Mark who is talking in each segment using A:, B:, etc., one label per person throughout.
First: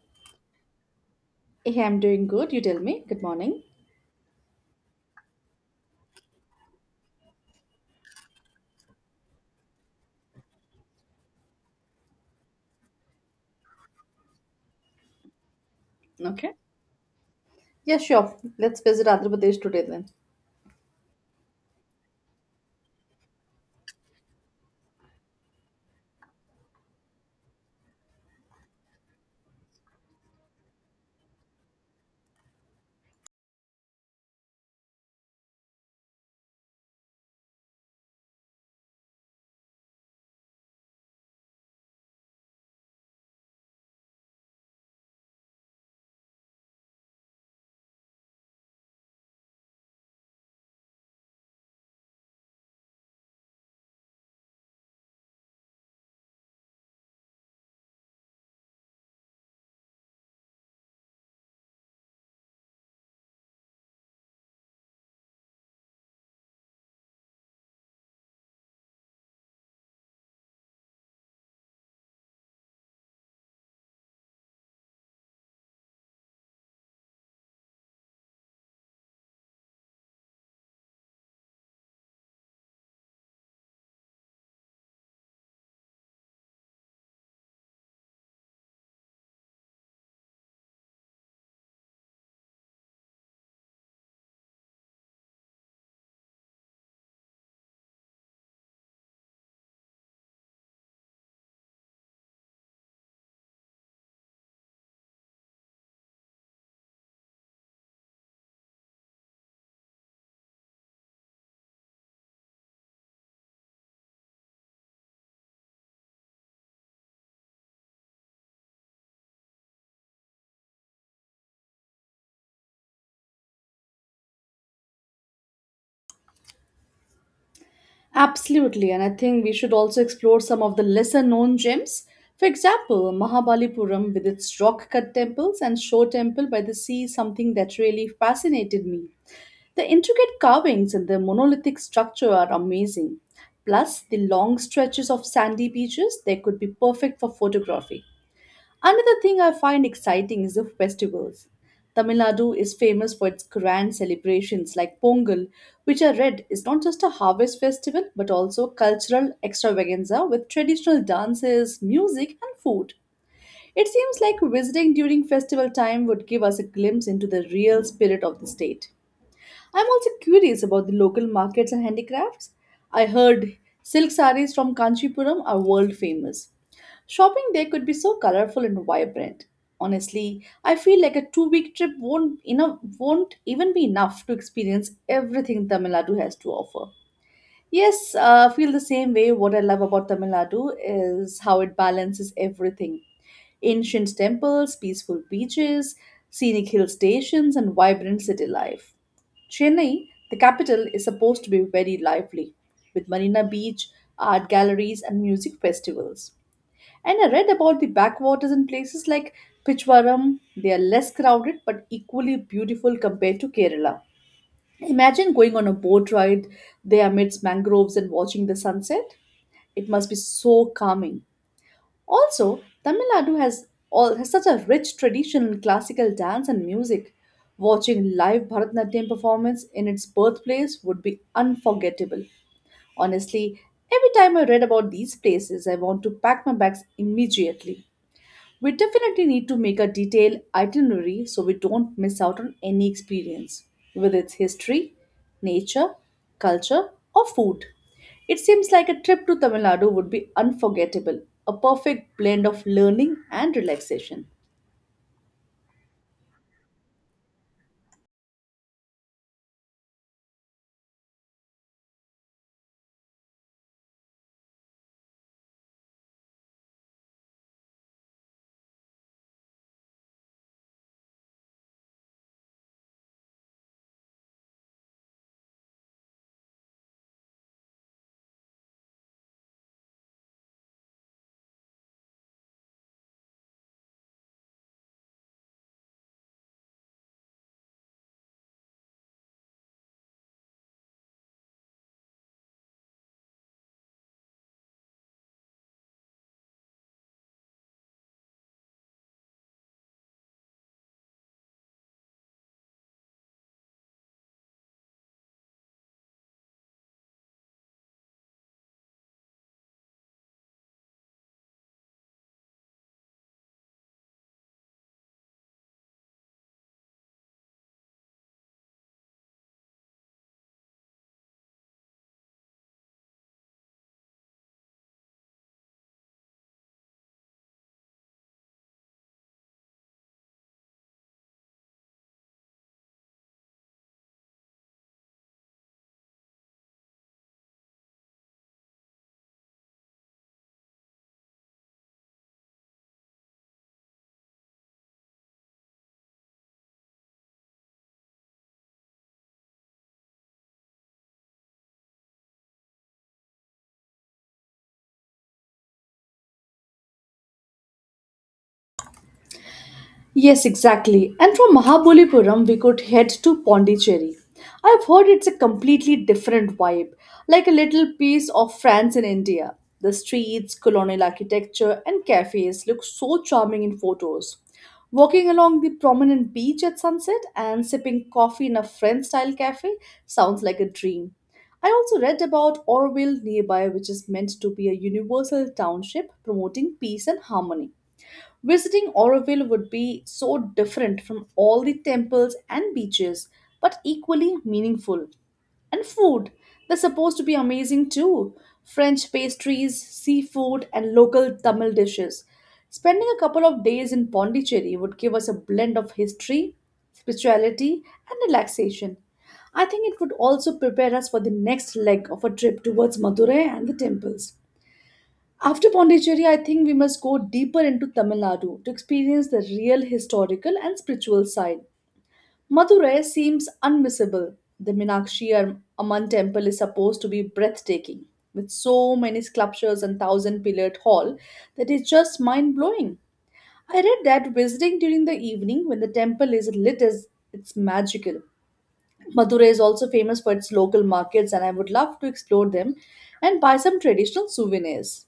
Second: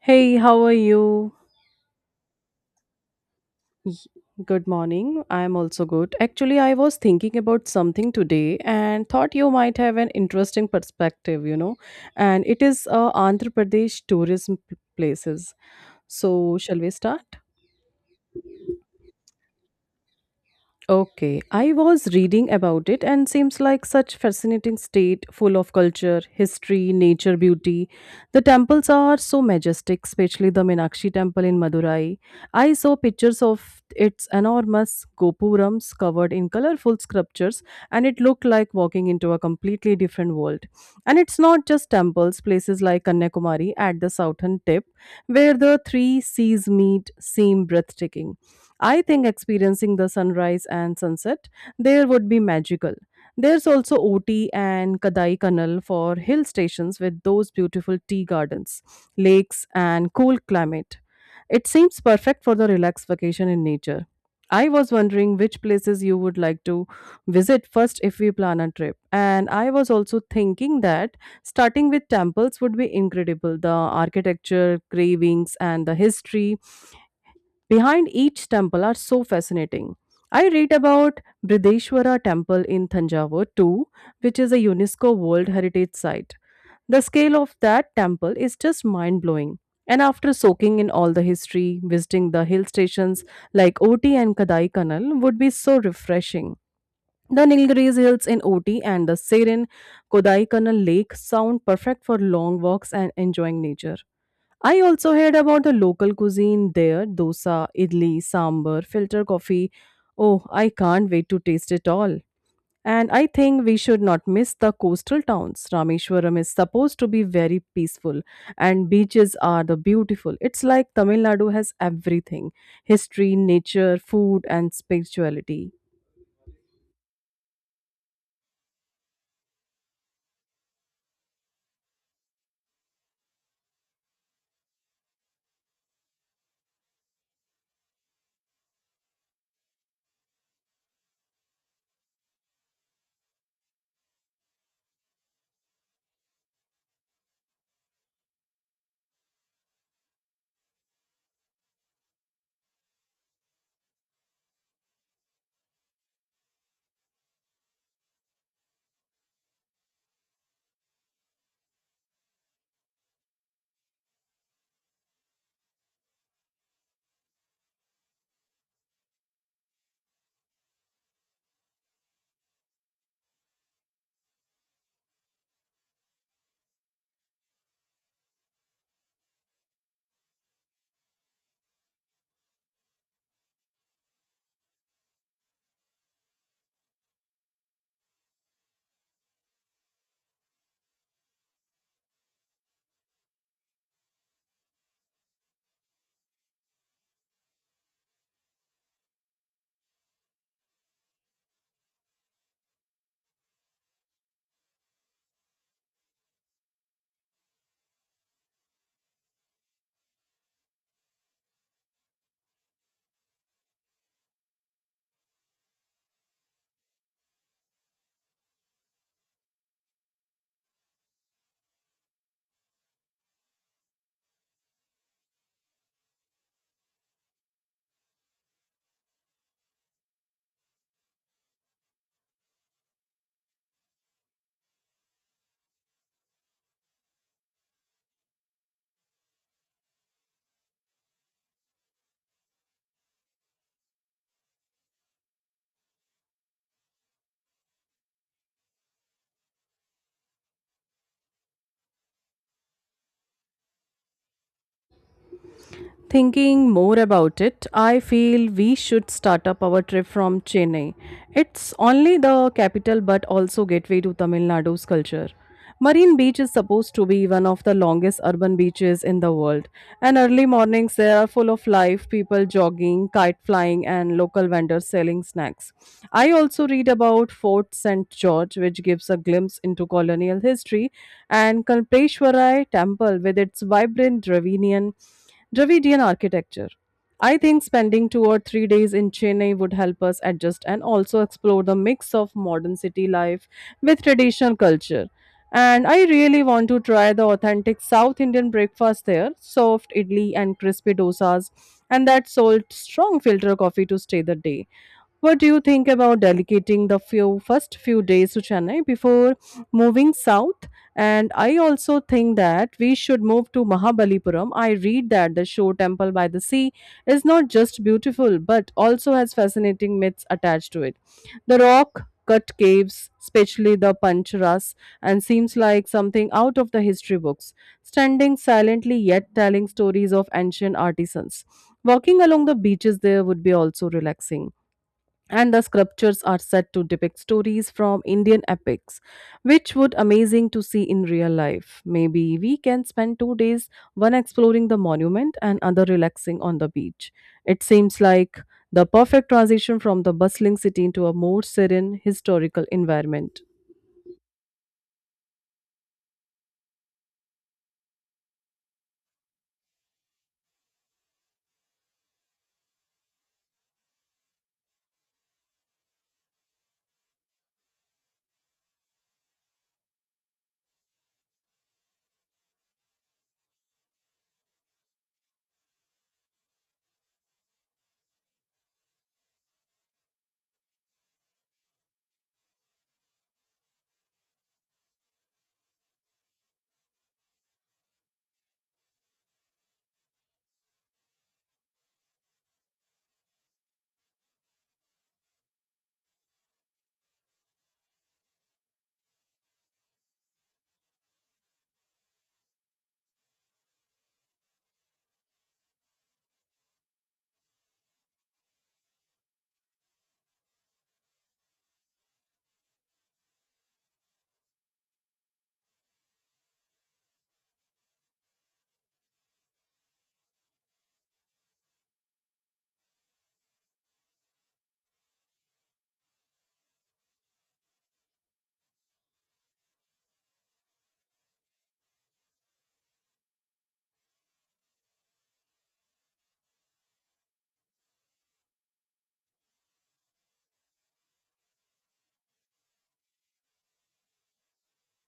A: Hey, how are you?
B: Hey, I'm doing good. You tell me. Good morning.
A: Good morning. I'm also good. Actually, I was thinking about something today and thought you might have an interesting perspective, you know. And it is Andhra Pradesh tourism places.
B: Okay.
A: So, shall we start?
B: Yeah, sure. Let's visit Andhra Pradesh today then.
A: Okay, I was reading about it and seems like such fascinating state full of culture, history, nature, beauty. The temples are so majestic, especially the Meenakshi temple in Madurai. I saw pictures of its enormous gopurams covered in colorful sculptures and it looked like walking into a completely different world. And it's not just temples, places like Kanyakumari at the southern tip where the three seas meet seem breathtaking. I think experiencing the sunrise and sunset there would be magical. There's also Oti and Kadai Kanal for hill stations with those beautiful tea gardens, lakes, and cool climate. It seems perfect for the relaxed vacation in nature. I was wondering which places you would like to visit first if we plan a trip. And I was also thinking that starting with temples would be incredible. The architecture, cravings, and the history behind each temple are so fascinating. I read about Brideshwara Temple in Thanjavur too, which is a UNESCO World Heritage Site. The scale of that temple is just mind blowing. And after soaking in all the history, visiting the hill stations like Oti and Kadai Kanal would be so refreshing. The Nilgiris Hills in Oti and the serene Kodaikanal Lake sound perfect for long walks and enjoying nature. I also heard about the local cuisine there dosa, idli, sambar, filter coffee. Oh, I can't wait to taste it all. And I think we should not miss the coastal towns. Rameshwaram is supposed to be very peaceful, and beaches are the beautiful. It's like Tamil Nadu has everything history, nature, food, and spirituality.
B: Absolutely. And I think we should also explore some of the lesser known gems. For example, Mahabalipuram with its rock cut temples and shore temple by the sea, is something that really fascinated me. The intricate carvings and the monolithic structure are amazing. Plus, the long stretches of sandy beaches, they could be perfect for photography. Another thing I find exciting is the festivals. Tamil Nadu is famous for its grand celebrations like Pongal, which I read is not just a harvest festival but also a cultural extravaganza with traditional dances, music, and food. It seems like visiting during festival time would give us a glimpse into the real spirit of the state. I'm also curious about the local markets and handicrafts. I heard silk sarees from Kanchipuram are world famous. Shopping there could be so colorful and vibrant. Honestly, I feel like a two-week trip won't even be enough to experience everything Tamil Nadu has to offer. Yes, I feel the same way. What I love about Tamil Nadu is how it balances everything: ancient temples, peaceful beaches, scenic hill stations, and vibrant city life. Chennai, the capital, is supposed to be very lively, with Marina Beach, art galleries, and music festivals. And I read about the backwaters in places like Pichwaram. They are less crowded but equally beautiful compared to Kerala. Imagine going on a boat ride there amidst mangroves and watching the sunset. It must be so calming. Also, Tamil Nadu has such a rich tradition in classical dance and music. Watching live Bharatanatyam performance in its birthplace would be unforgettable. Honestly, every time I read about these places, I want to pack my bags immediately. We definitely need to make a detailed itinerary so we don't miss out on any experience, whether it's history, nature, culture, or food. It seems like a trip to Tamil Nadu would be unforgettable, a perfect blend of learning and relaxation.
A: Thinking more about it, I feel we should start up our trip from Chennai. It's only the capital but also gateway to Tamil Nadu's culture. Marine Beach is supposed to be one of the longest urban beaches in the world, and early mornings there are full of life, people jogging, kite flying, and local vendors selling snacks. I also read about Fort St. George, which gives a glimpse into colonial history, and Kalpeshwarai Temple with its vibrant Dravidian architecture. I think spending 2 or 3 days in Chennai would help us adjust and also explore the mix of modern city life with traditional culture. And I really want to try the authentic South Indian breakfast there soft idli and crispy dosas, and that salt strong filter coffee to stay the day. What do you think about dedicating the few first few days to Chennai before moving south? And I also think that we should move to Mahabalipuram. I read that the Shore Temple by the sea is not just beautiful but also has fascinating myths attached to it. The rock cut caves, especially the Pancharas, and seems like something out of the history books, standing silently yet telling stories of ancient artisans. Walking along the beaches there would be also relaxing and the sculptures are said to depict stories from Indian epics, which would amazing to see in real life. Maybe we can spend 2 days, one exploring the monument and other relaxing on the beach. It seems like the perfect transition from the bustling city into a more serene historical environment.
B: Yes, exactly. And from Mahabalipuram, we could head to Pondicherry. I've heard it's a completely different vibe, like a little piece of France in India. The streets, colonial architecture, and cafes look so charming in photos. Walking along the prominent beach at sunset and sipping coffee in a French style cafe sounds like a dream. I also read about Orville nearby, which is meant to be a universal township promoting peace and harmony. Visiting Oroville would be so different from all the temples and beaches, but equally meaningful. And food, they're supposed to be amazing too. French pastries, seafood, and local Tamil dishes. Spending a couple of days in Pondicherry would give us a blend of history, spirituality, and relaxation. I think it would also prepare us for the next leg of a trip towards Madurai and the temples. After Pondicherry, I think we must go deeper into Tamil Nadu to experience the real historical and spiritual side. Madurai seems unmissable. The Minakshi Amman temple is supposed to be breathtaking, with so many sculptures and thousand pillared hall that is just mind blowing. I read that visiting during the evening when the temple is lit is it's magical. Madurai is also famous for its local markets, and I would love to explore them and buy some traditional souvenirs.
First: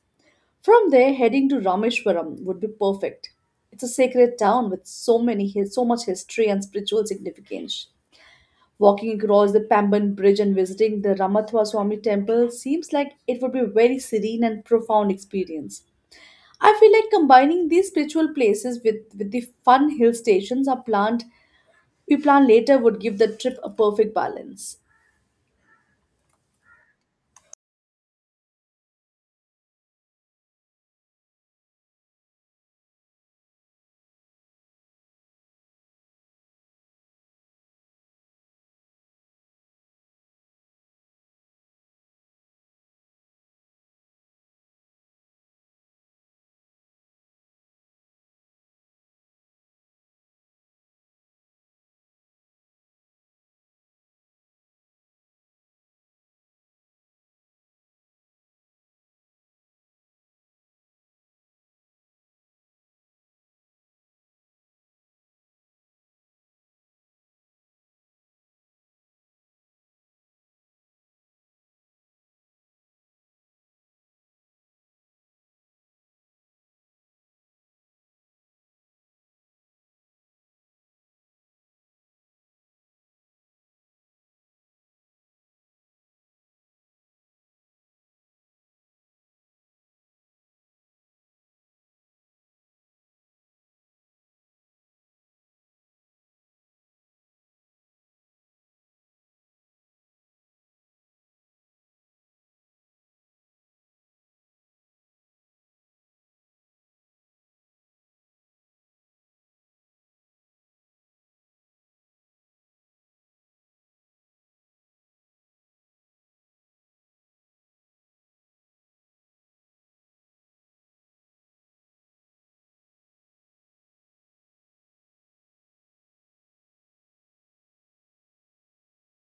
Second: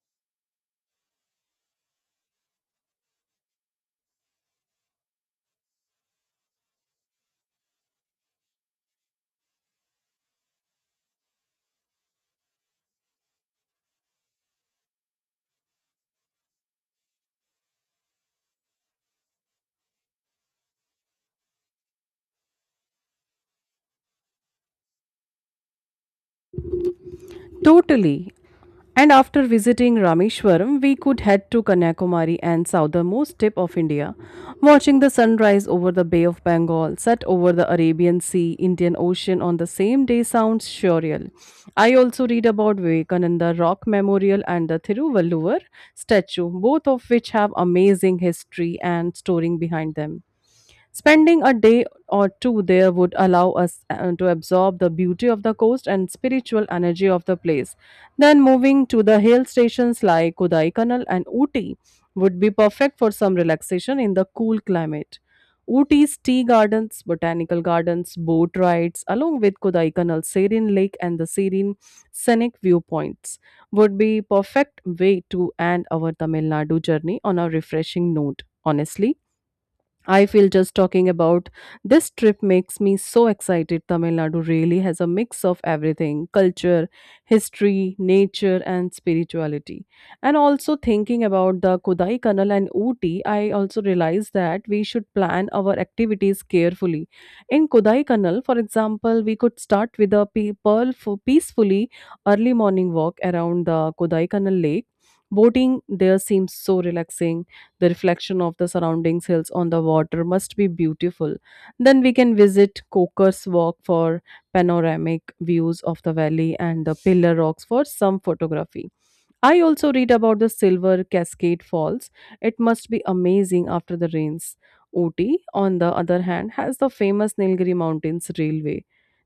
B: From there, heading to Rameshwaram would be perfect. It's a sacred town with so much history and spiritual significance. Walking across the Pamban Bridge and visiting the Ramathwa Swami temple seems like it would be a very serene and profound experience. I feel like combining these spiritual places with the fun hill stations are planned we plan later would give the trip a perfect balance.
A: Totally. And after visiting Rameshwaram, we could head to Kanyakumari and southernmost tip of India, watching the sunrise over the Bay of Bengal, set over the Arabian Sea, Indian Ocean on the same day sounds surreal. I also read about Vivekananda Rock Memorial and the Thiruvalluvar statue, both of which have amazing history and story behind them. Spending a day or two there would allow us to absorb the beauty of the coast and spiritual energy of the place. Then moving to the hill stations like Kodaikanal and Ooty would be perfect for some relaxation in the cool climate. Ooty's tea gardens, botanical gardens, boat rides, along with Kodaikanal's serene lake and the serene scenic viewpoints, would be perfect way to end our Tamil Nadu journey on a refreshing note. Honestly, I feel just talking about this trip makes me so excited. Tamil Nadu really has a mix of everything culture, history, nature, and spirituality. And also, thinking about the Kodai Kanal and Ooty, I also realized that we should plan our activities carefully. In Kodai Kanal, for example, we could start with a peacefully early morning walk around the Kodai Kanal lake. Boating there seems so relaxing the reflection of the surrounding hills on the water must be beautiful. Then we can visit Coker's Walk for panoramic views of the valley and the Pillar Rocks for some photography. I also read about the Silver Cascade Falls. It must be amazing after the rains. Ooty, on the other hand, has the famous Nilgiri Mountains Railway.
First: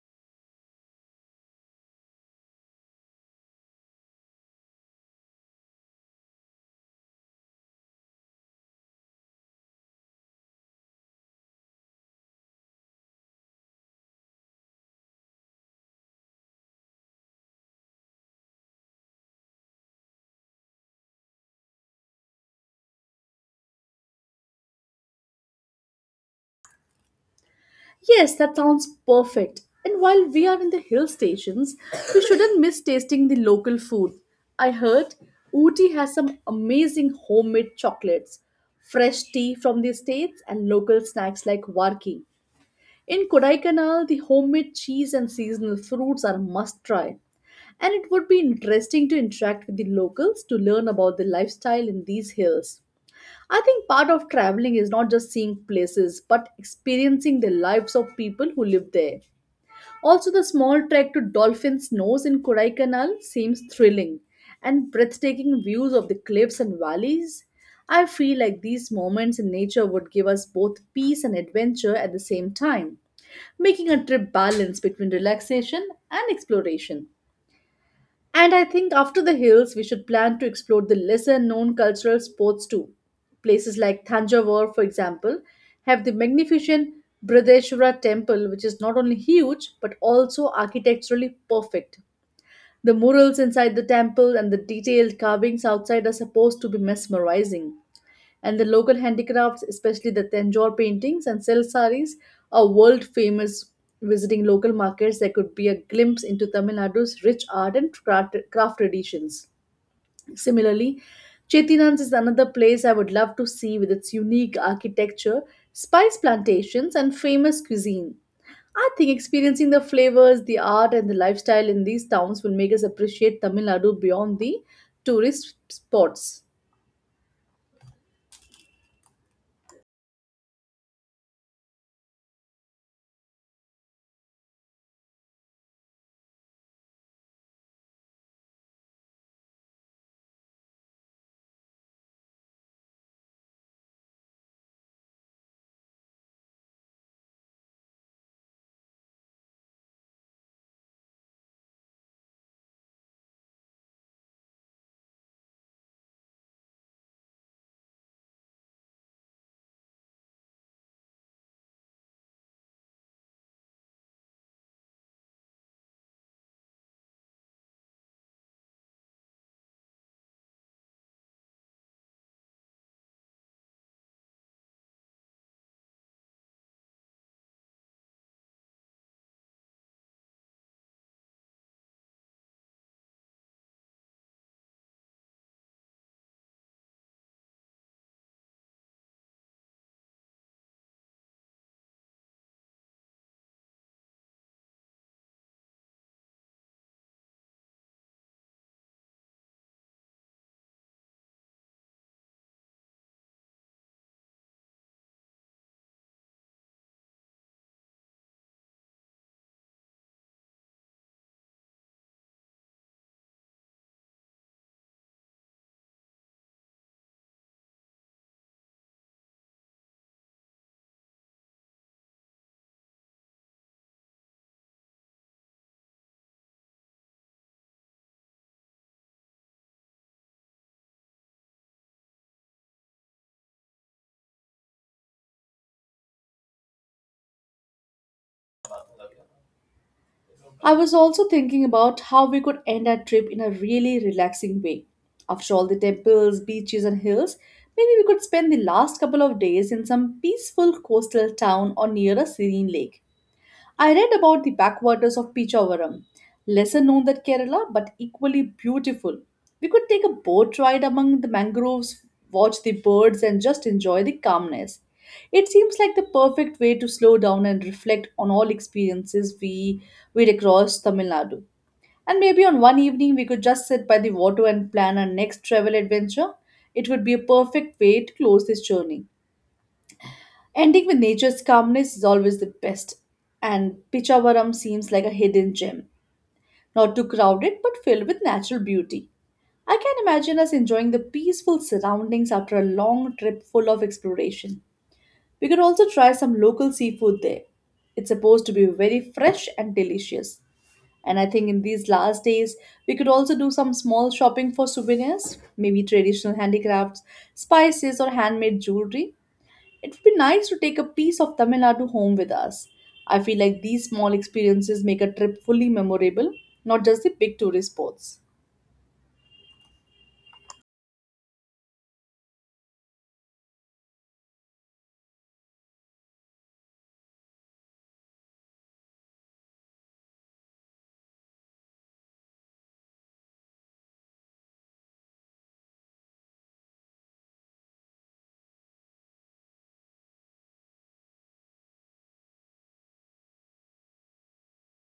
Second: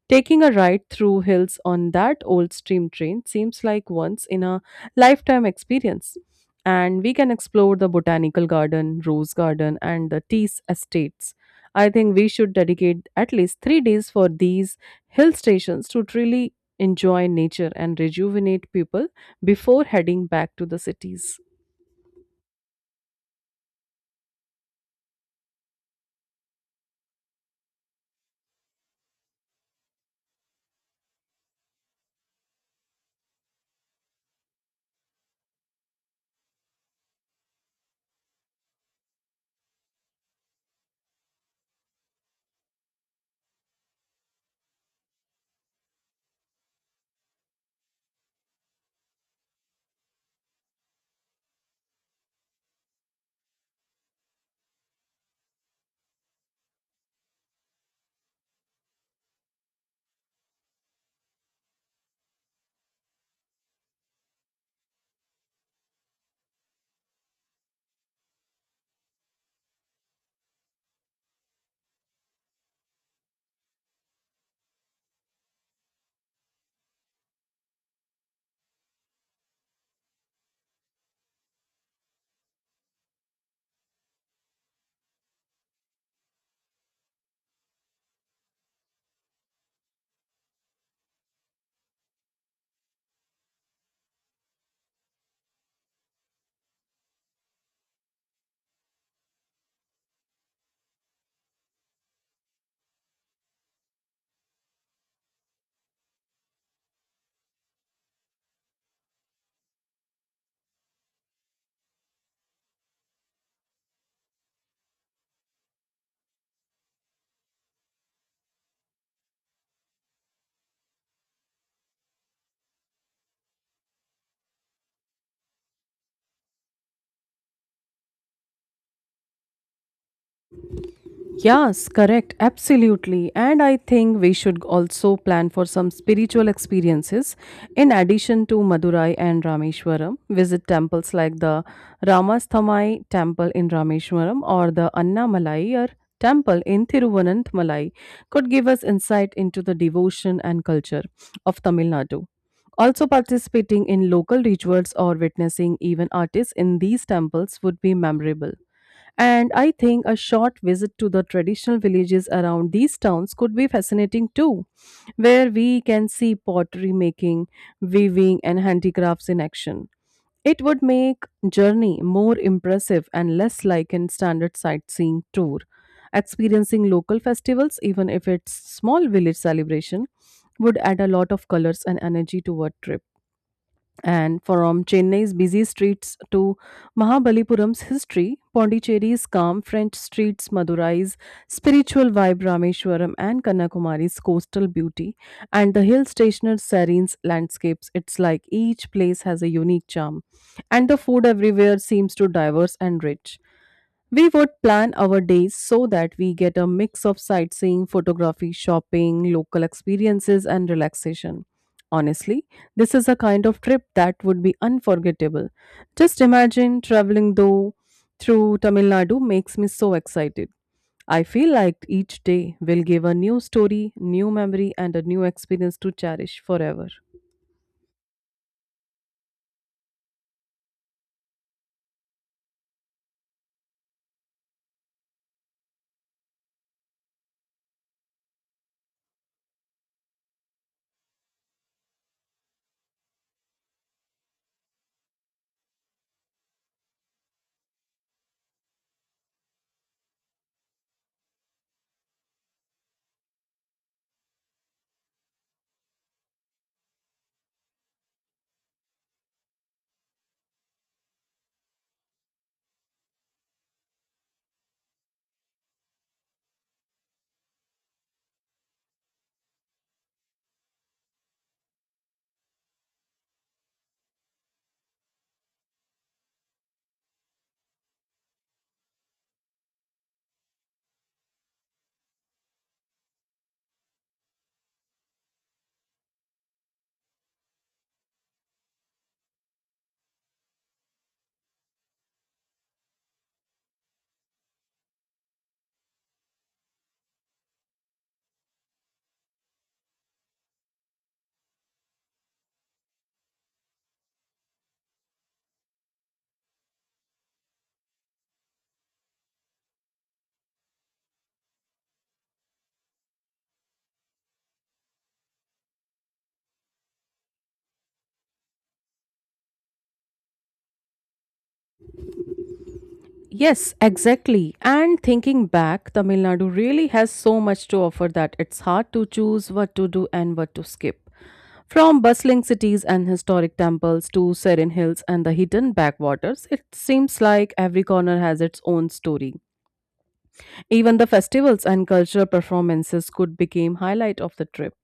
A: Taking a ride through hills on that old steam train seems like once in a lifetime experience. And we can explore the botanical garden, rose garden, and the tea estates. I think we should dedicate at least 3 days for these hill stations to truly enjoy nature and rejuvenate people before heading back to the cities.
B: Yes, that sounds perfect. And while we are in the hill stations, we shouldn't miss tasting the local food. I heard Ooty has some amazing homemade chocolates, fresh tea from the states, and local snacks like warki. In Kodaikanal, the homemade cheese and seasonal fruits are must try. And it would be interesting to interact with the locals to learn about the lifestyle in these hills. I think part of traveling is not just seeing places, but experiencing the lives of people who live there. Also, the small trek to Dolphin's Nose in Kodaikanal seems thrilling, and breathtaking views of the cliffs and valleys. I feel like these moments in nature would give us both peace and adventure at the same time, making a trip balance between relaxation and exploration. And I think after the hills, we should plan to explore the lesser known cultural spots too. Places like Thanjavur, for example, have the magnificent Bradeshwara temple, which is not only huge but also architecturally perfect. The murals inside the temple and the detailed carvings outside are supposed to be mesmerizing. And the local handicrafts, especially the Tanjore paintings and silk sarees, are world famous. Visiting local markets, there could be a glimpse into Tamil Nadu's rich art and craft traditions. Similarly, Chettinad is another place I would love to see with its unique architecture, spice plantations, and famous cuisine. I think experiencing the flavors, the art, and the lifestyle in these towns will make us appreciate Tamil Nadu beyond the tourist spots.
A: Yes, correct. Absolutely. And I think we should also plan for some spiritual experiences in addition to Madurai and Rameshwaram. Visit temples like the Ramasthamai temple in Rameshwaram or the Annamalai temple in Thiruvananthamalai could give us insight into the devotion and culture of Tamil Nadu. Also, participating in local rituals or witnessing even artists in these temples would be memorable. And I think a short visit to the traditional villages around these towns could be fascinating too, where we can see pottery making, weaving, and handicrafts in action. It would make journey more impressive and less like a standard sightseeing tour. Experiencing local festivals, even if it's small village celebration, would add a lot of colors and energy to a trip. And from Chennai's busy streets to Mahabalipuram's history, Pondicherry's calm French streets, Madurai's spiritual vibe, Rameshwaram and Kanyakumari's coastal beauty, and the hill stationer's serene's landscapes, it's like each place has a unique charm. And the food everywhere seems to diverse and rich. We would plan our days so that we get a mix of sightseeing, photography, shopping, local experiences, and relaxation. Honestly, this is a kind of trip that would be unforgettable. Just imagine traveling though through Tamil Nadu makes me so excited. I feel like each day will give a new story, new memory, and a new experience to cherish forever.
B: I was also thinking about how we could end our trip in a really relaxing way. After all the temples, beaches, and hills, maybe we could spend the last couple of days in some peaceful coastal town or near a serene lake. I read about the backwaters of Pichavaram, lesser known than Kerala but equally beautiful. We could take a boat ride among the mangroves, watch the birds, and just enjoy the calmness. It seems like the perfect way to slow down and reflect on all experiences we across Tamil Nadu. And maybe on one evening we could just sit by the water and plan our next travel adventure. It would be a perfect way to close this journey. Ending with nature's calmness is always the best, and Pichavaram seems like a hidden gem, not too crowded but filled with natural beauty. I can imagine us enjoying the peaceful surroundings after a long trip full of exploration. We could also try some local seafood there. It's supposed to be very fresh and delicious. And I think in these last days, we could also do some small shopping for souvenirs, maybe traditional handicrafts, spices, or handmade jewelry. It would be nice to take a piece of Tamil Nadu home with us. I feel like these small experiences make a trip fully memorable, not just the big tourist spots.
A: Yes, exactly. And thinking back, Tamil Nadu really has so much to offer that it's hard to choose what to do and what to skip. From bustling cities and historic temples to serene hills and the hidden backwaters, it seems like every corner has its own story. Even the festivals and cultural performances could become highlight of the trip.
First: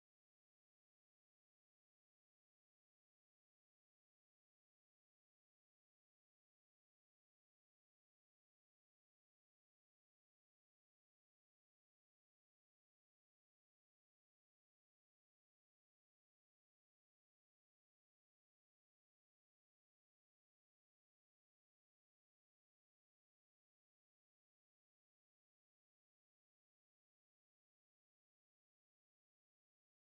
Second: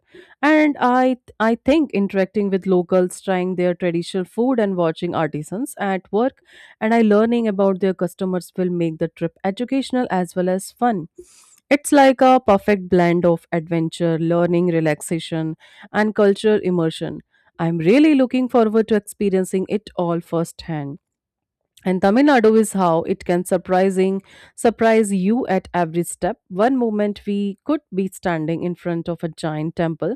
A: And I think interacting with locals, trying their traditional food and watching artisans at work and I learning about their customers will make the trip educational as well as fun. It's like a perfect blend of adventure, learning, relaxation, and cultural immersion. I'm really looking forward to experiencing it all firsthand. And Tamil Nadu is how it can surprising surprise you at every step. One moment we could be standing in front of a giant temple,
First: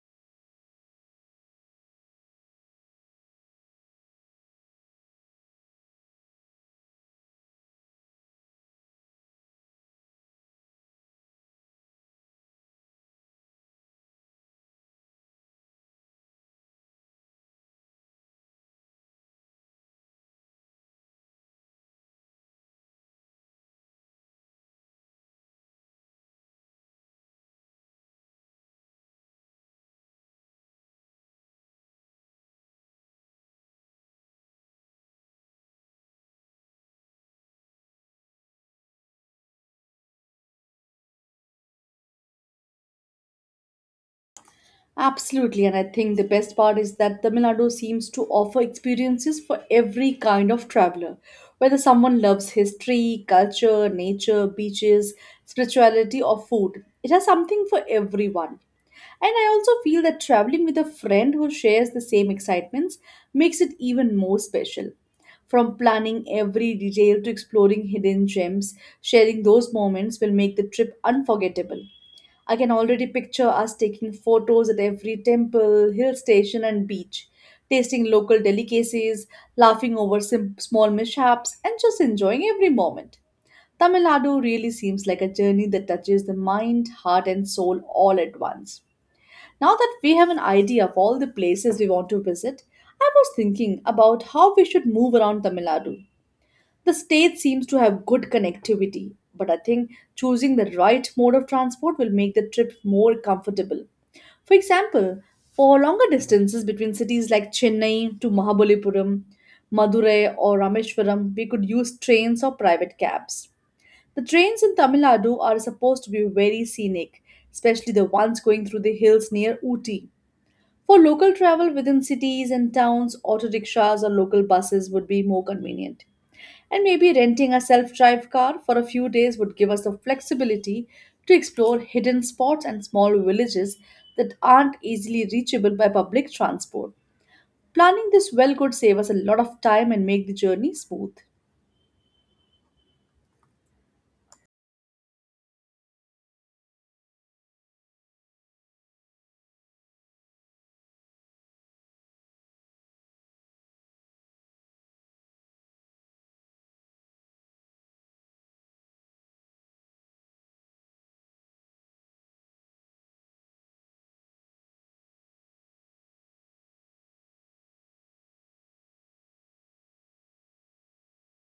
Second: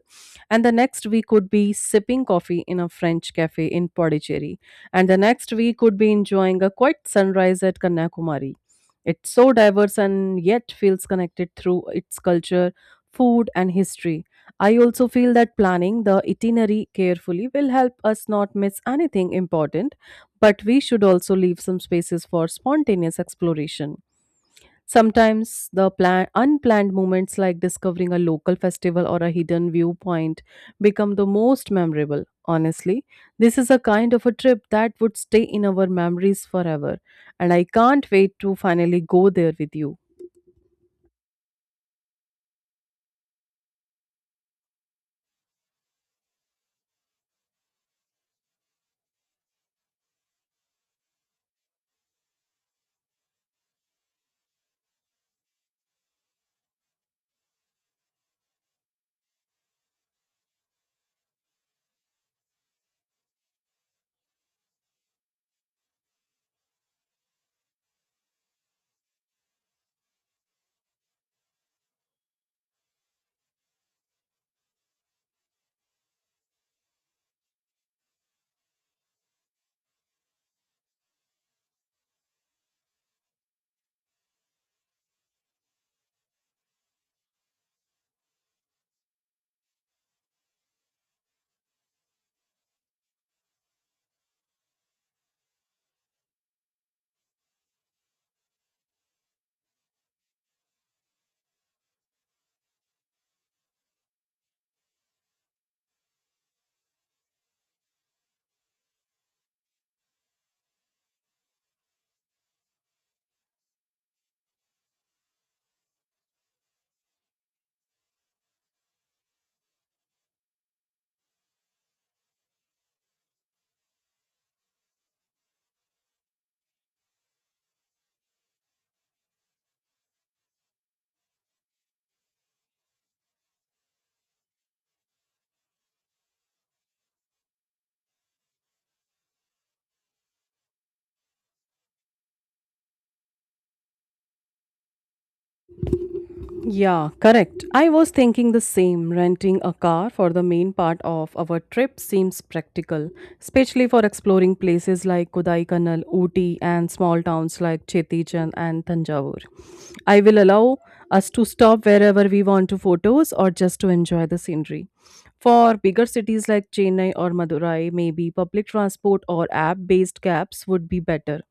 A: and the next we could be sipping coffee in a French cafe in Pondicherry, and the next we could be enjoying a quiet sunrise at Kanyakumari. It's so diverse and yet feels connected through its culture, food, and history. I also feel that planning the itinerary carefully will help us not miss anything important but we should also leave some spaces for spontaneous exploration. Sometimes the unplanned moments like discovering a local festival or a hidden viewpoint become the most memorable. Honestly, this is a kind of a trip that would stay in our memories forever, and I can't wait to finally go there with you.
B: Absolutely, and I think the best part is that Tamil Nadu seems to offer experiences for every kind of traveler. Whether someone loves history, culture, nature, beaches, spirituality, or food, it has something for everyone. And I also feel that traveling with a friend who shares the same excitements makes it even more special. From planning every detail to exploring hidden gems, sharing those moments will make the trip unforgettable. I can already picture us taking photos at every temple, hill station, and beach, tasting local delicacies, laughing over small mishaps, and just enjoying every moment. Tamil Nadu really seems like a journey that touches the mind, heart, and soul all at once. Now that we have an idea of all the places we want to visit, I was thinking about how we should move around Tamil Nadu. The state seems to have good connectivity, but I think choosing the right mode of transport will make the trip more comfortable. For example, for longer distances between cities like Chennai to Mahabalipuram, Madurai, or Rameshwaram, we could use trains or private cabs. The trains in Tamil Nadu are supposed to be very scenic, especially the ones going through the hills near Ooty. For local travel within cities and towns, auto rickshaws or local buses would be more convenient. And maybe renting a self drive car for a few days would give us the flexibility to explore hidden spots and small villages that aren't easily reachable by public transport. Planning this well could save us a lot of time and make the journey smooth.
A: Yeah, correct. I was thinking the same. Renting a car for the main part of our trip seems practical, especially for exploring places like Kodaikanal, Ooty, and small towns like Chettichan and Tanjavur. I will allow us to stop wherever we want to photos or just to enjoy the scenery. For bigger cities like Chennai or Madurai, maybe public transport or app based cabs would be better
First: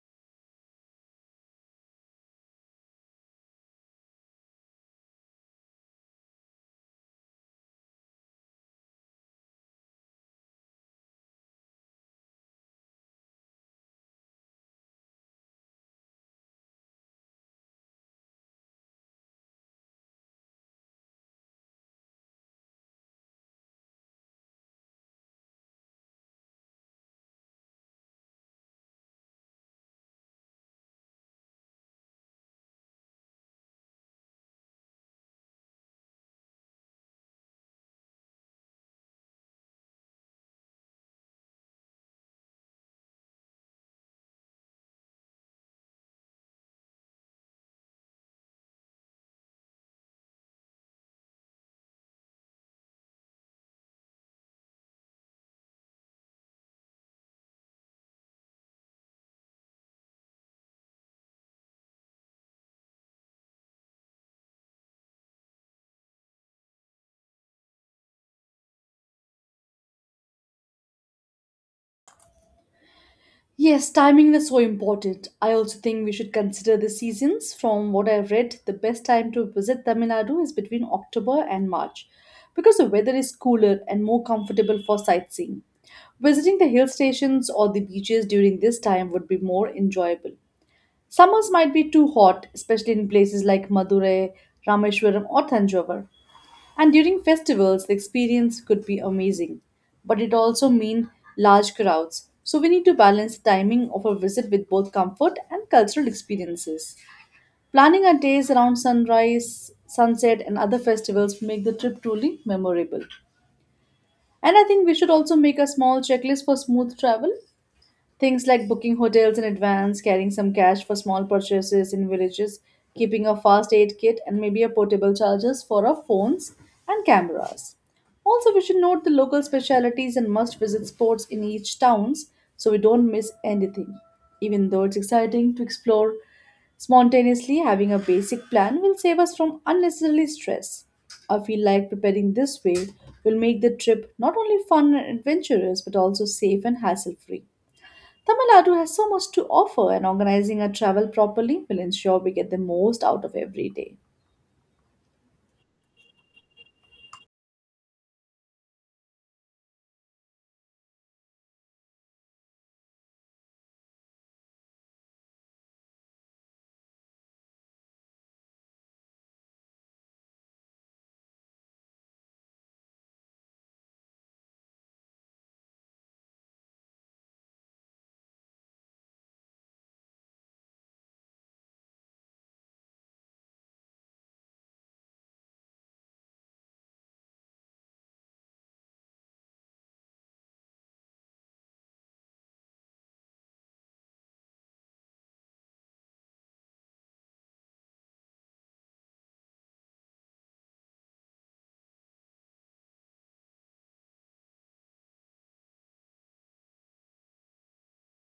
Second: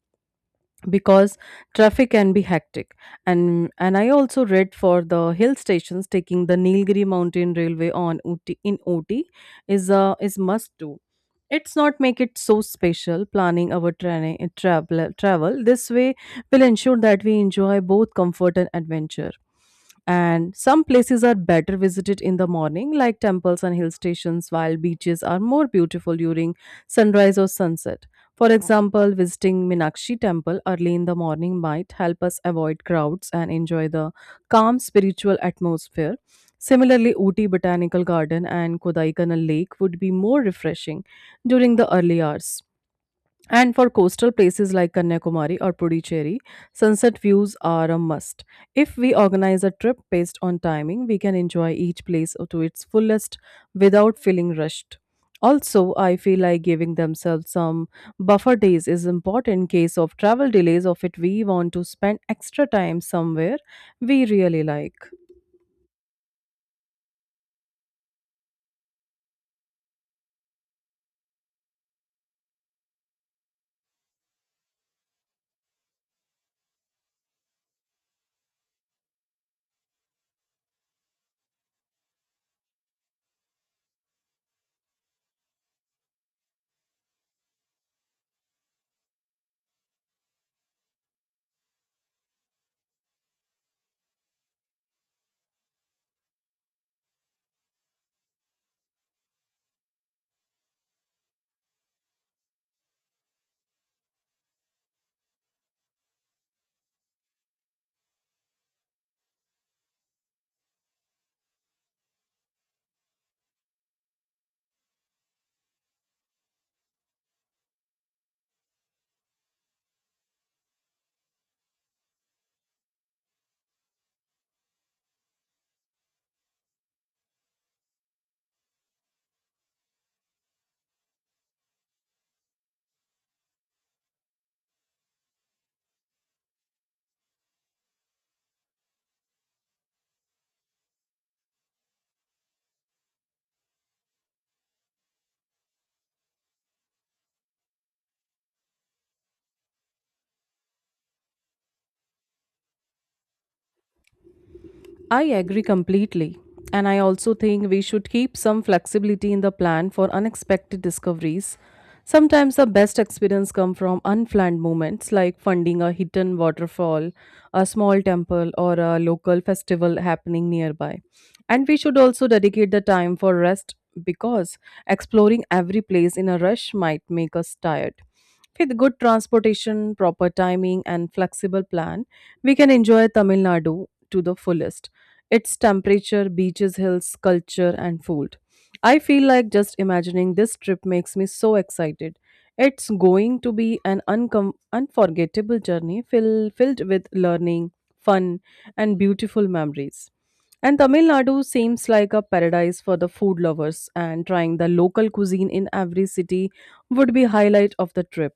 A: because traffic can be hectic and I also read for the hill stations taking the Nilgiri mountain railway on OT in ot is a is must do. It's not make it so special. Planning our training travel this way will ensure that we enjoy both comfort and adventure. And some places are better visited in the morning like temples and hill stations, while beaches are more beautiful during sunrise or sunset. For example, visiting Minakshi temple early in the morning might help us avoid crowds and enjoy the calm spiritual atmosphere. Similarly, Uti Botanical Garden and Kodaikanal Lake would be more refreshing during the early hours. And for coastal places like Kanyakumari or Puducherry, sunset views are a must. If we organize a trip based on timing, we can enjoy each place to its fullest without feeling rushed. Also, I feel like giving themselves some buffer days is important in case of travel delays or if we want to spend extra time somewhere we really like.
B: Yes, timing is so important. I also think we should consider the seasons. From what I've read, the best time to visit Tamil Nadu is between October and March because the weather is cooler and more comfortable for sightseeing. Visiting the hill stations or the beaches during this time would be more enjoyable. Summers might be too hot, especially in places like Madurai, Rameshwaram, or Tanjore. And during festivals, the experience could be amazing, but it also mean large crowds. So we need to balance the timing of a visit with both comfort and cultural experiences. Planning our days around sunrise, sunset, and other festivals make the trip truly memorable. And I think we should also make a small checklist for smooth travel. Things like booking hotels in advance, carrying some cash for small purchases in villages, keeping a fast aid kit, and maybe a portable chargers for our phones and cameras. Also, we should note the local specialities and must visit spots in each towns so we don't miss anything. Even though it's exciting to explore spontaneously, having a basic plan will save us from unnecessary stress. I feel like preparing this way will make the trip not only fun and adventurous but also safe and hassle free. Tamil Nadu has so much to offer, and organizing our travel properly will ensure we get the most out of every day.
A: I agree completely. And I also think we should keep some flexibility in the plan for unexpected discoveries. Sometimes the best experience come from unplanned moments like finding a hidden waterfall, a small temple or a local festival happening nearby. And we should also dedicate the time for rest because exploring every place in a rush might make us tired. With good transportation, proper timing and flexible plan, we can enjoy Tamil Nadu to the fullest. Its temperature, beaches, hills, culture, and food. I feel like just imagining this trip makes me so excited. It's going to be an unforgettable journey filled with learning, fun, and beautiful memories. And Tamil Nadu seems like a paradise for the food lovers, and trying the local cuisine in every city would be highlight of the trip.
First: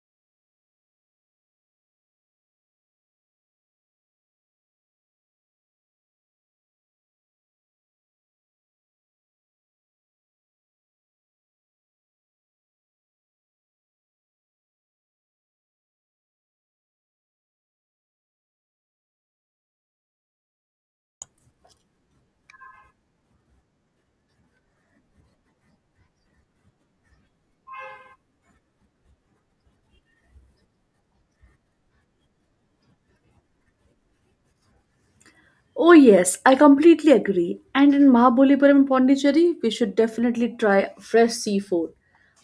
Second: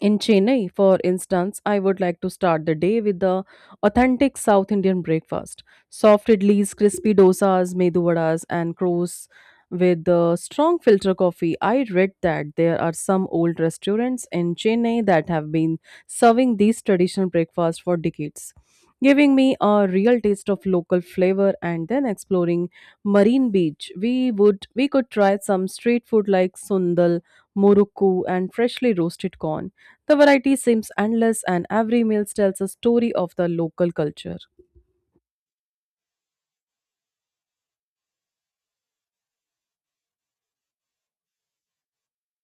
A: In Chennai, for instance, I would like to start the day with the authentic South Indian breakfast. Soft idlis, crispy dosas, medu vadas, and crows with the strong filter coffee. I read that there are some old restaurants in Chennai that have been serving these traditional breakfasts for decades, giving me a real taste of local flavor, and then exploring Marine Beach. We could try some street food like sundal, murukku and freshly roasted corn. The variety seems endless, and every meal tells a story of the local culture.
B: Oh, yes, I completely agree. And in Mahabalipuram, Pondicherry, we should definitely try fresh seafood.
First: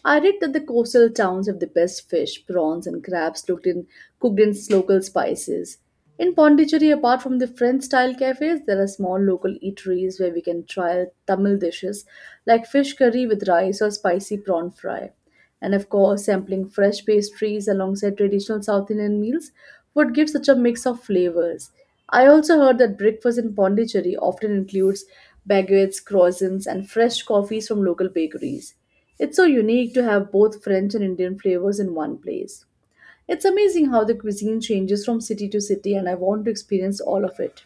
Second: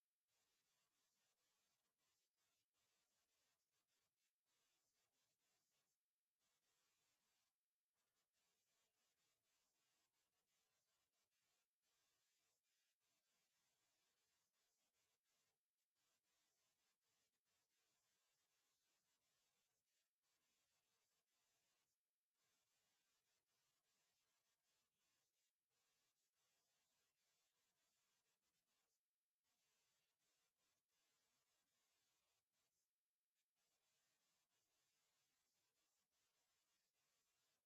B: I read that the coastal towns have the best fish, prawns, and crabs cooked in, cooked in local spices. In Pondicherry, apart from the French style cafes, there are small local eateries where we can try Tamil dishes like fish curry with rice or spicy prawn fry. And of course, sampling fresh pastries alongside traditional South Indian meals would give such a mix of flavors. I also heard that breakfast in Pondicherry often includes baguettes, croissants, and fresh coffees from local bakeries. It's so unique to have both French and Indian flavors in one place. It's amazing how the cuisine changes from city to city, and I want to experience all of it.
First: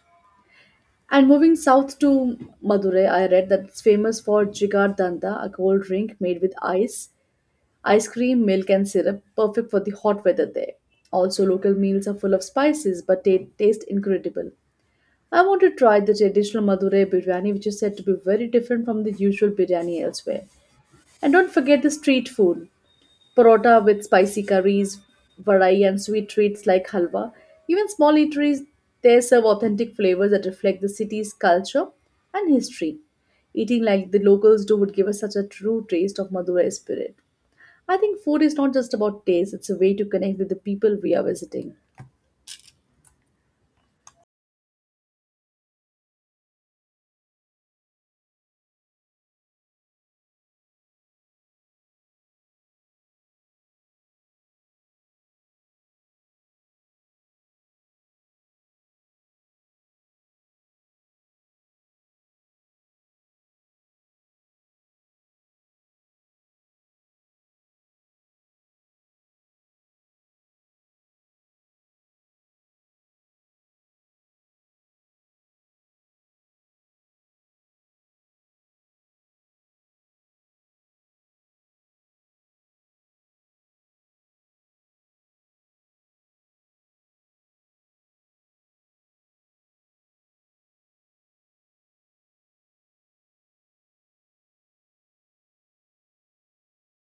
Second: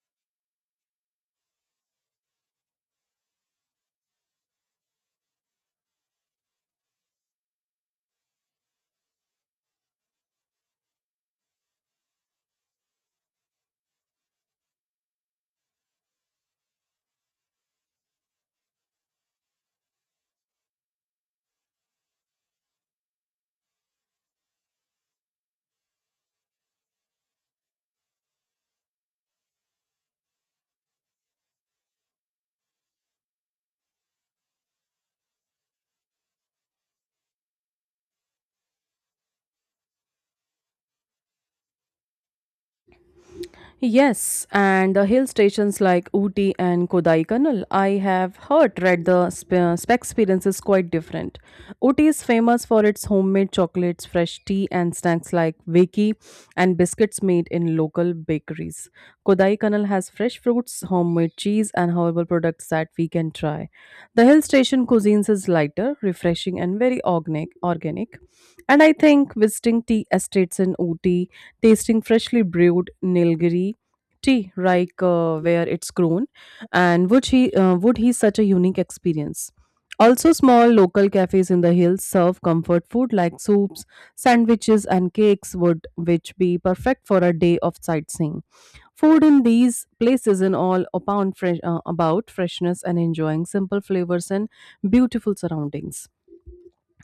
B: And moving south to Madurai, I read that it's famous for jigar danda, a cold drink made with ice, ice cream, milk, and syrup, perfect for the hot weather there. Also, local meals are full of spices but taste incredible. I want to try the traditional Madurai biryani, which is said to be very different from the usual biryani elsewhere. And don't forget the street food, parota with spicy curries, varai, and sweet treats like halwa. Even small eateries there serve authentic flavors that reflect the city's culture and history. Eating like the locals do would give us such a true taste of Madurai spirit. I think food is not just about taste, it's a way to connect with the people we are visiting.
A: Yes, and the hill stations like Ooty and Kodaikanal, I have heard read the spec experience is quite different. Ooty is famous for its homemade chocolates, fresh tea, and snacks like veki and biscuits made in local bakeries. Kodaikanal has fresh fruits, homemade cheese, and herbal products that we can try. The hill station cuisines is lighter, refreshing, and very organic. Organic, and I think visiting tea estates in Ooty, tasting freshly brewed Nilgiri tea, like where it's grown, and would he such a unique experience? Also, small local cafes in the hills serve comfort food like soups, sandwiches, and cakes, would which be perfect for a day of sightseeing. Food in these places in all upon fresh, about freshness and enjoying simple flavors and beautiful surroundings,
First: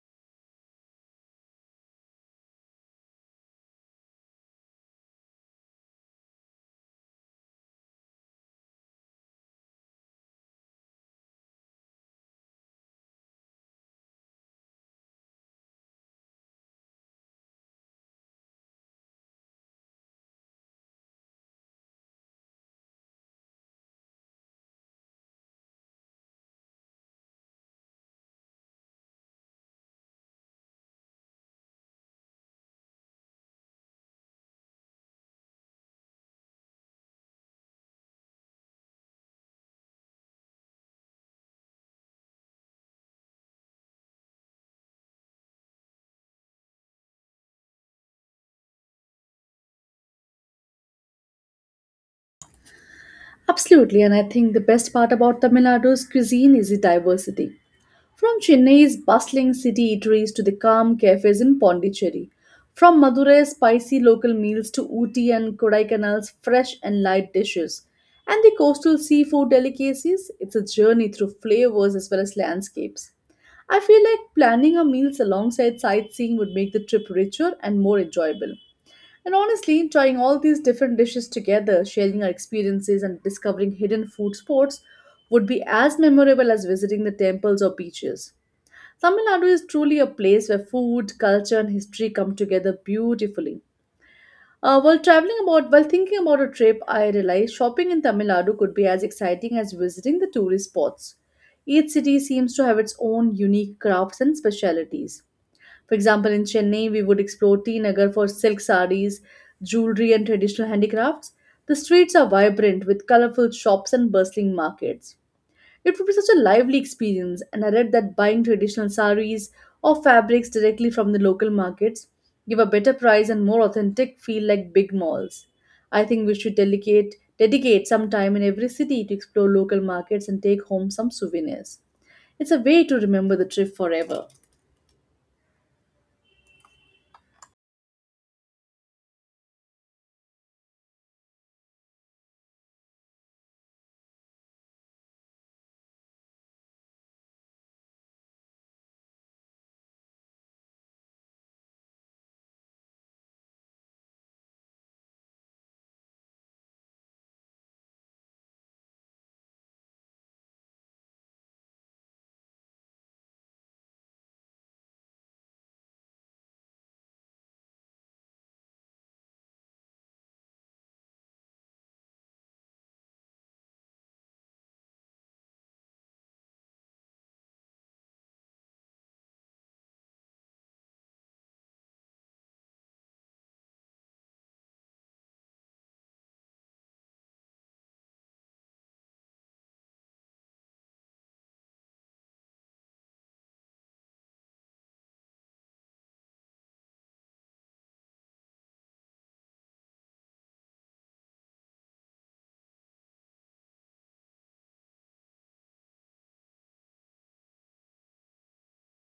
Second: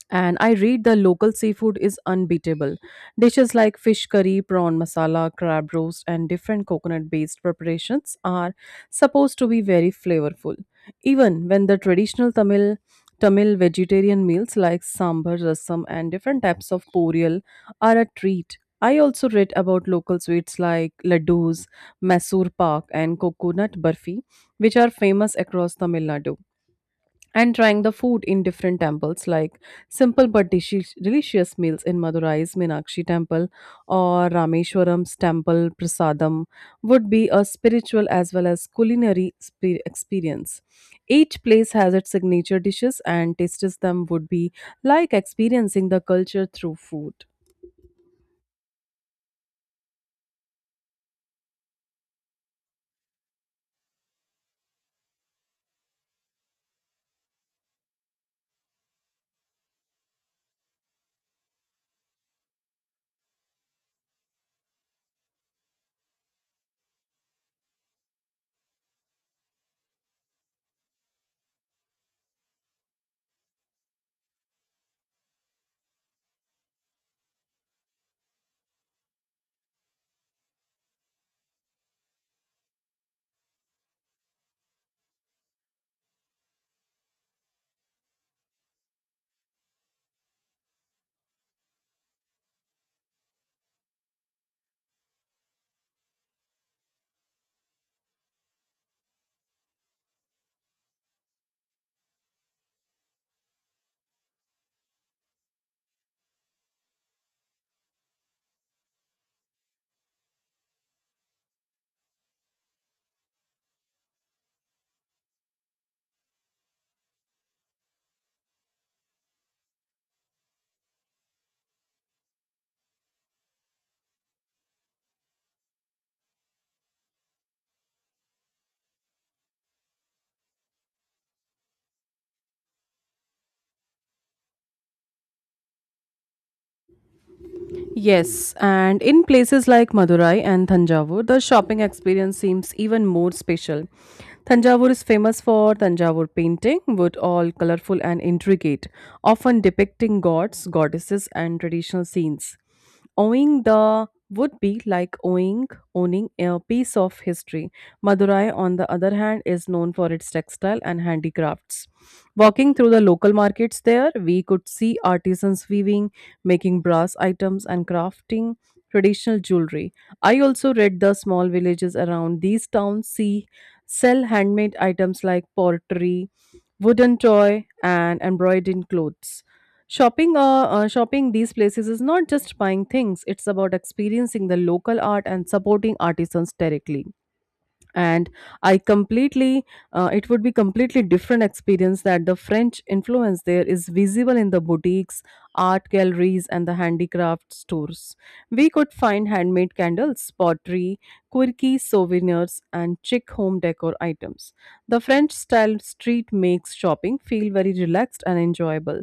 A: and I read the local seafood is unbeatable. Dishes like fish curry, prawn masala, crab roast, and different coconut based preparations are supposed to be very flavorful. Even when the traditional Tamil vegetarian meals like sambar, rasam, and different types of poriyal are a treat. I also read about local sweets like laddus, Mysore pak, and coconut barfi, which are famous across Tamil Nadu, and trying the food in different temples like simple but delicious meals in Madurai's Meenakshi temple or Rameshwaram's temple prasadam would be a spiritual as well as culinary experience. Each place has its signature dishes, and tastes them would be like experiencing the culture through food.
B: Absolutely, and I think the best part about Tamil Nadu's cuisine is the diversity. From Chennai's bustling city eateries to the calm cafes in Pondicherry, from Madurei's spicy local meals to Ooty and Kodaikanal's fresh and light dishes, and the coastal seafood delicacies, it's a journey through flavors as well as landscapes. I feel like planning our meals alongside sightseeing would make the trip richer and more enjoyable. And honestly, trying all these different dishes together, sharing our experiences, and discovering hidden food spots would be as memorable as visiting the temples or beaches. Tamil Nadu is truly a place where food, culture, and history come together beautifully. While thinking about a trip, I realized shopping in Tamil Nadu could be as exciting as visiting the tourist spots. Each city seems to have its own unique crafts and specialities. For example, in Chennai, we would explore T Nagar for silk sarees, jewelry, and traditional handicrafts. The streets are vibrant with colorful shops and bustling markets. It would be such a lively experience, and I read that buying traditional sarees or fabrics directly from the local markets give a better price and more authentic feel like big malls. I think we should dedicate some time in every city to explore local markets and take home some souvenirs. It's a way to remember the trip forever.
A: Yes, and in places like Madurai and Thanjavur, the shopping experience seems even more special. Thanjavur is famous for Thanjavur painting, wood all colorful and intricate, often depicting gods, goddesses, and traditional scenes. Owning the would be like owning a piece of history. Madurai, on the other hand, is known for its textile and handicrafts. Walking through the local markets there, we could see artisans weaving, making brass items and crafting traditional jewelry. I also read the small villages around these towns see sell handmade items like pottery, wooden toy, and embroidered clothes. Shopping these places is not just buying things; it's about experiencing the local art and supporting artisans directly. And I completely it would be completely different experience that the French influence there is visible in the boutiques, art galleries and the handicraft stores. We could find handmade candles, pottery, quirky souvenirs and chic home decor items. The French style street makes shopping feel very relaxed and enjoyable.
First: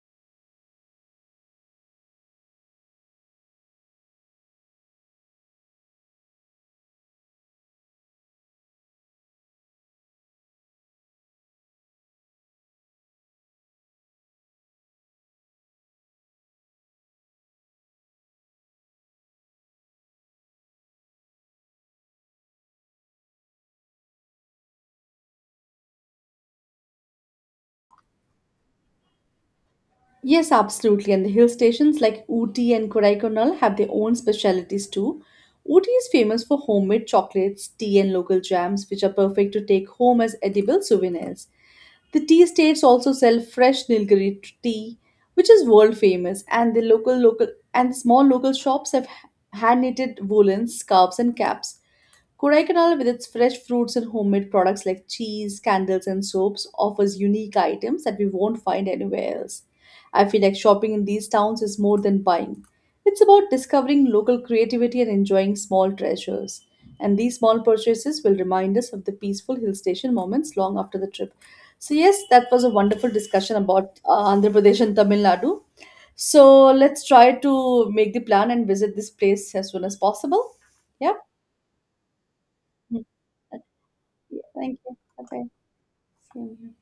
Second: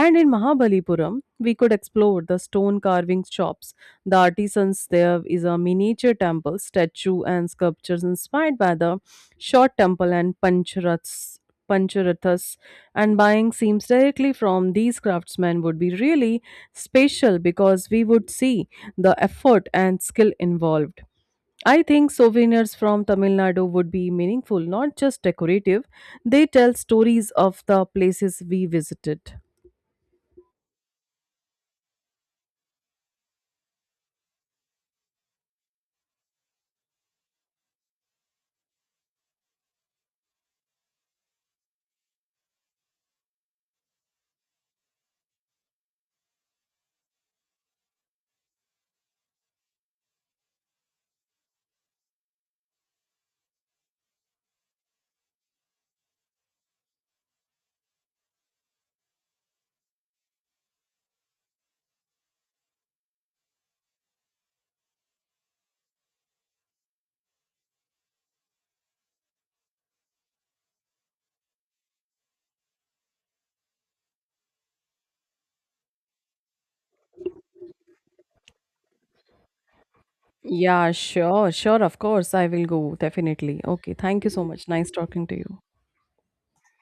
A: And in Mahabalipuram we could explore the stone carving shops. The artisans there is a miniature temple, statue, and sculptures inspired by the short temple and Pancharathas. Pancharathas, and buying seams directly from these craftsmen would be really special because we would see the effort and skill involved. I think souvenirs from Tamil Nadu would be meaningful, not just decorative. They tell stories of the places we visited.
B: Yes, absolutely. And the hill stations like Ooty and Kodaikanal have their own specialities too. Ooty is famous for homemade chocolates, tea, and local jams, which are perfect to take home as edible souvenirs. The tea estates also sell fresh Nilgiri tea, which is world famous, and the local and small local shops have hand knitted woolens, scarves, and caps. Kodaikanal, with its fresh fruits and homemade products like cheese, candles, and soaps, offers unique items that we won't find anywhere else. I feel like shopping in these towns is more than buying. It's about discovering local creativity and enjoying small treasures. And these small purchases will remind us of the peaceful hill station moments long after the trip. So, yes, that was a wonderful discussion about Andhra Pradesh and Tamil Nadu. So, let's try to make the plan and visit this place as soon as possible.
A: Yeah,
B: Yeah.
A: sure, sure, of course. I will go, definitely. Okay, thank you
B: Yeah.
A: so much.
B: Thank
A: Nice
B: you.
A: talking to
B: Okay.
A: you.
B: See you.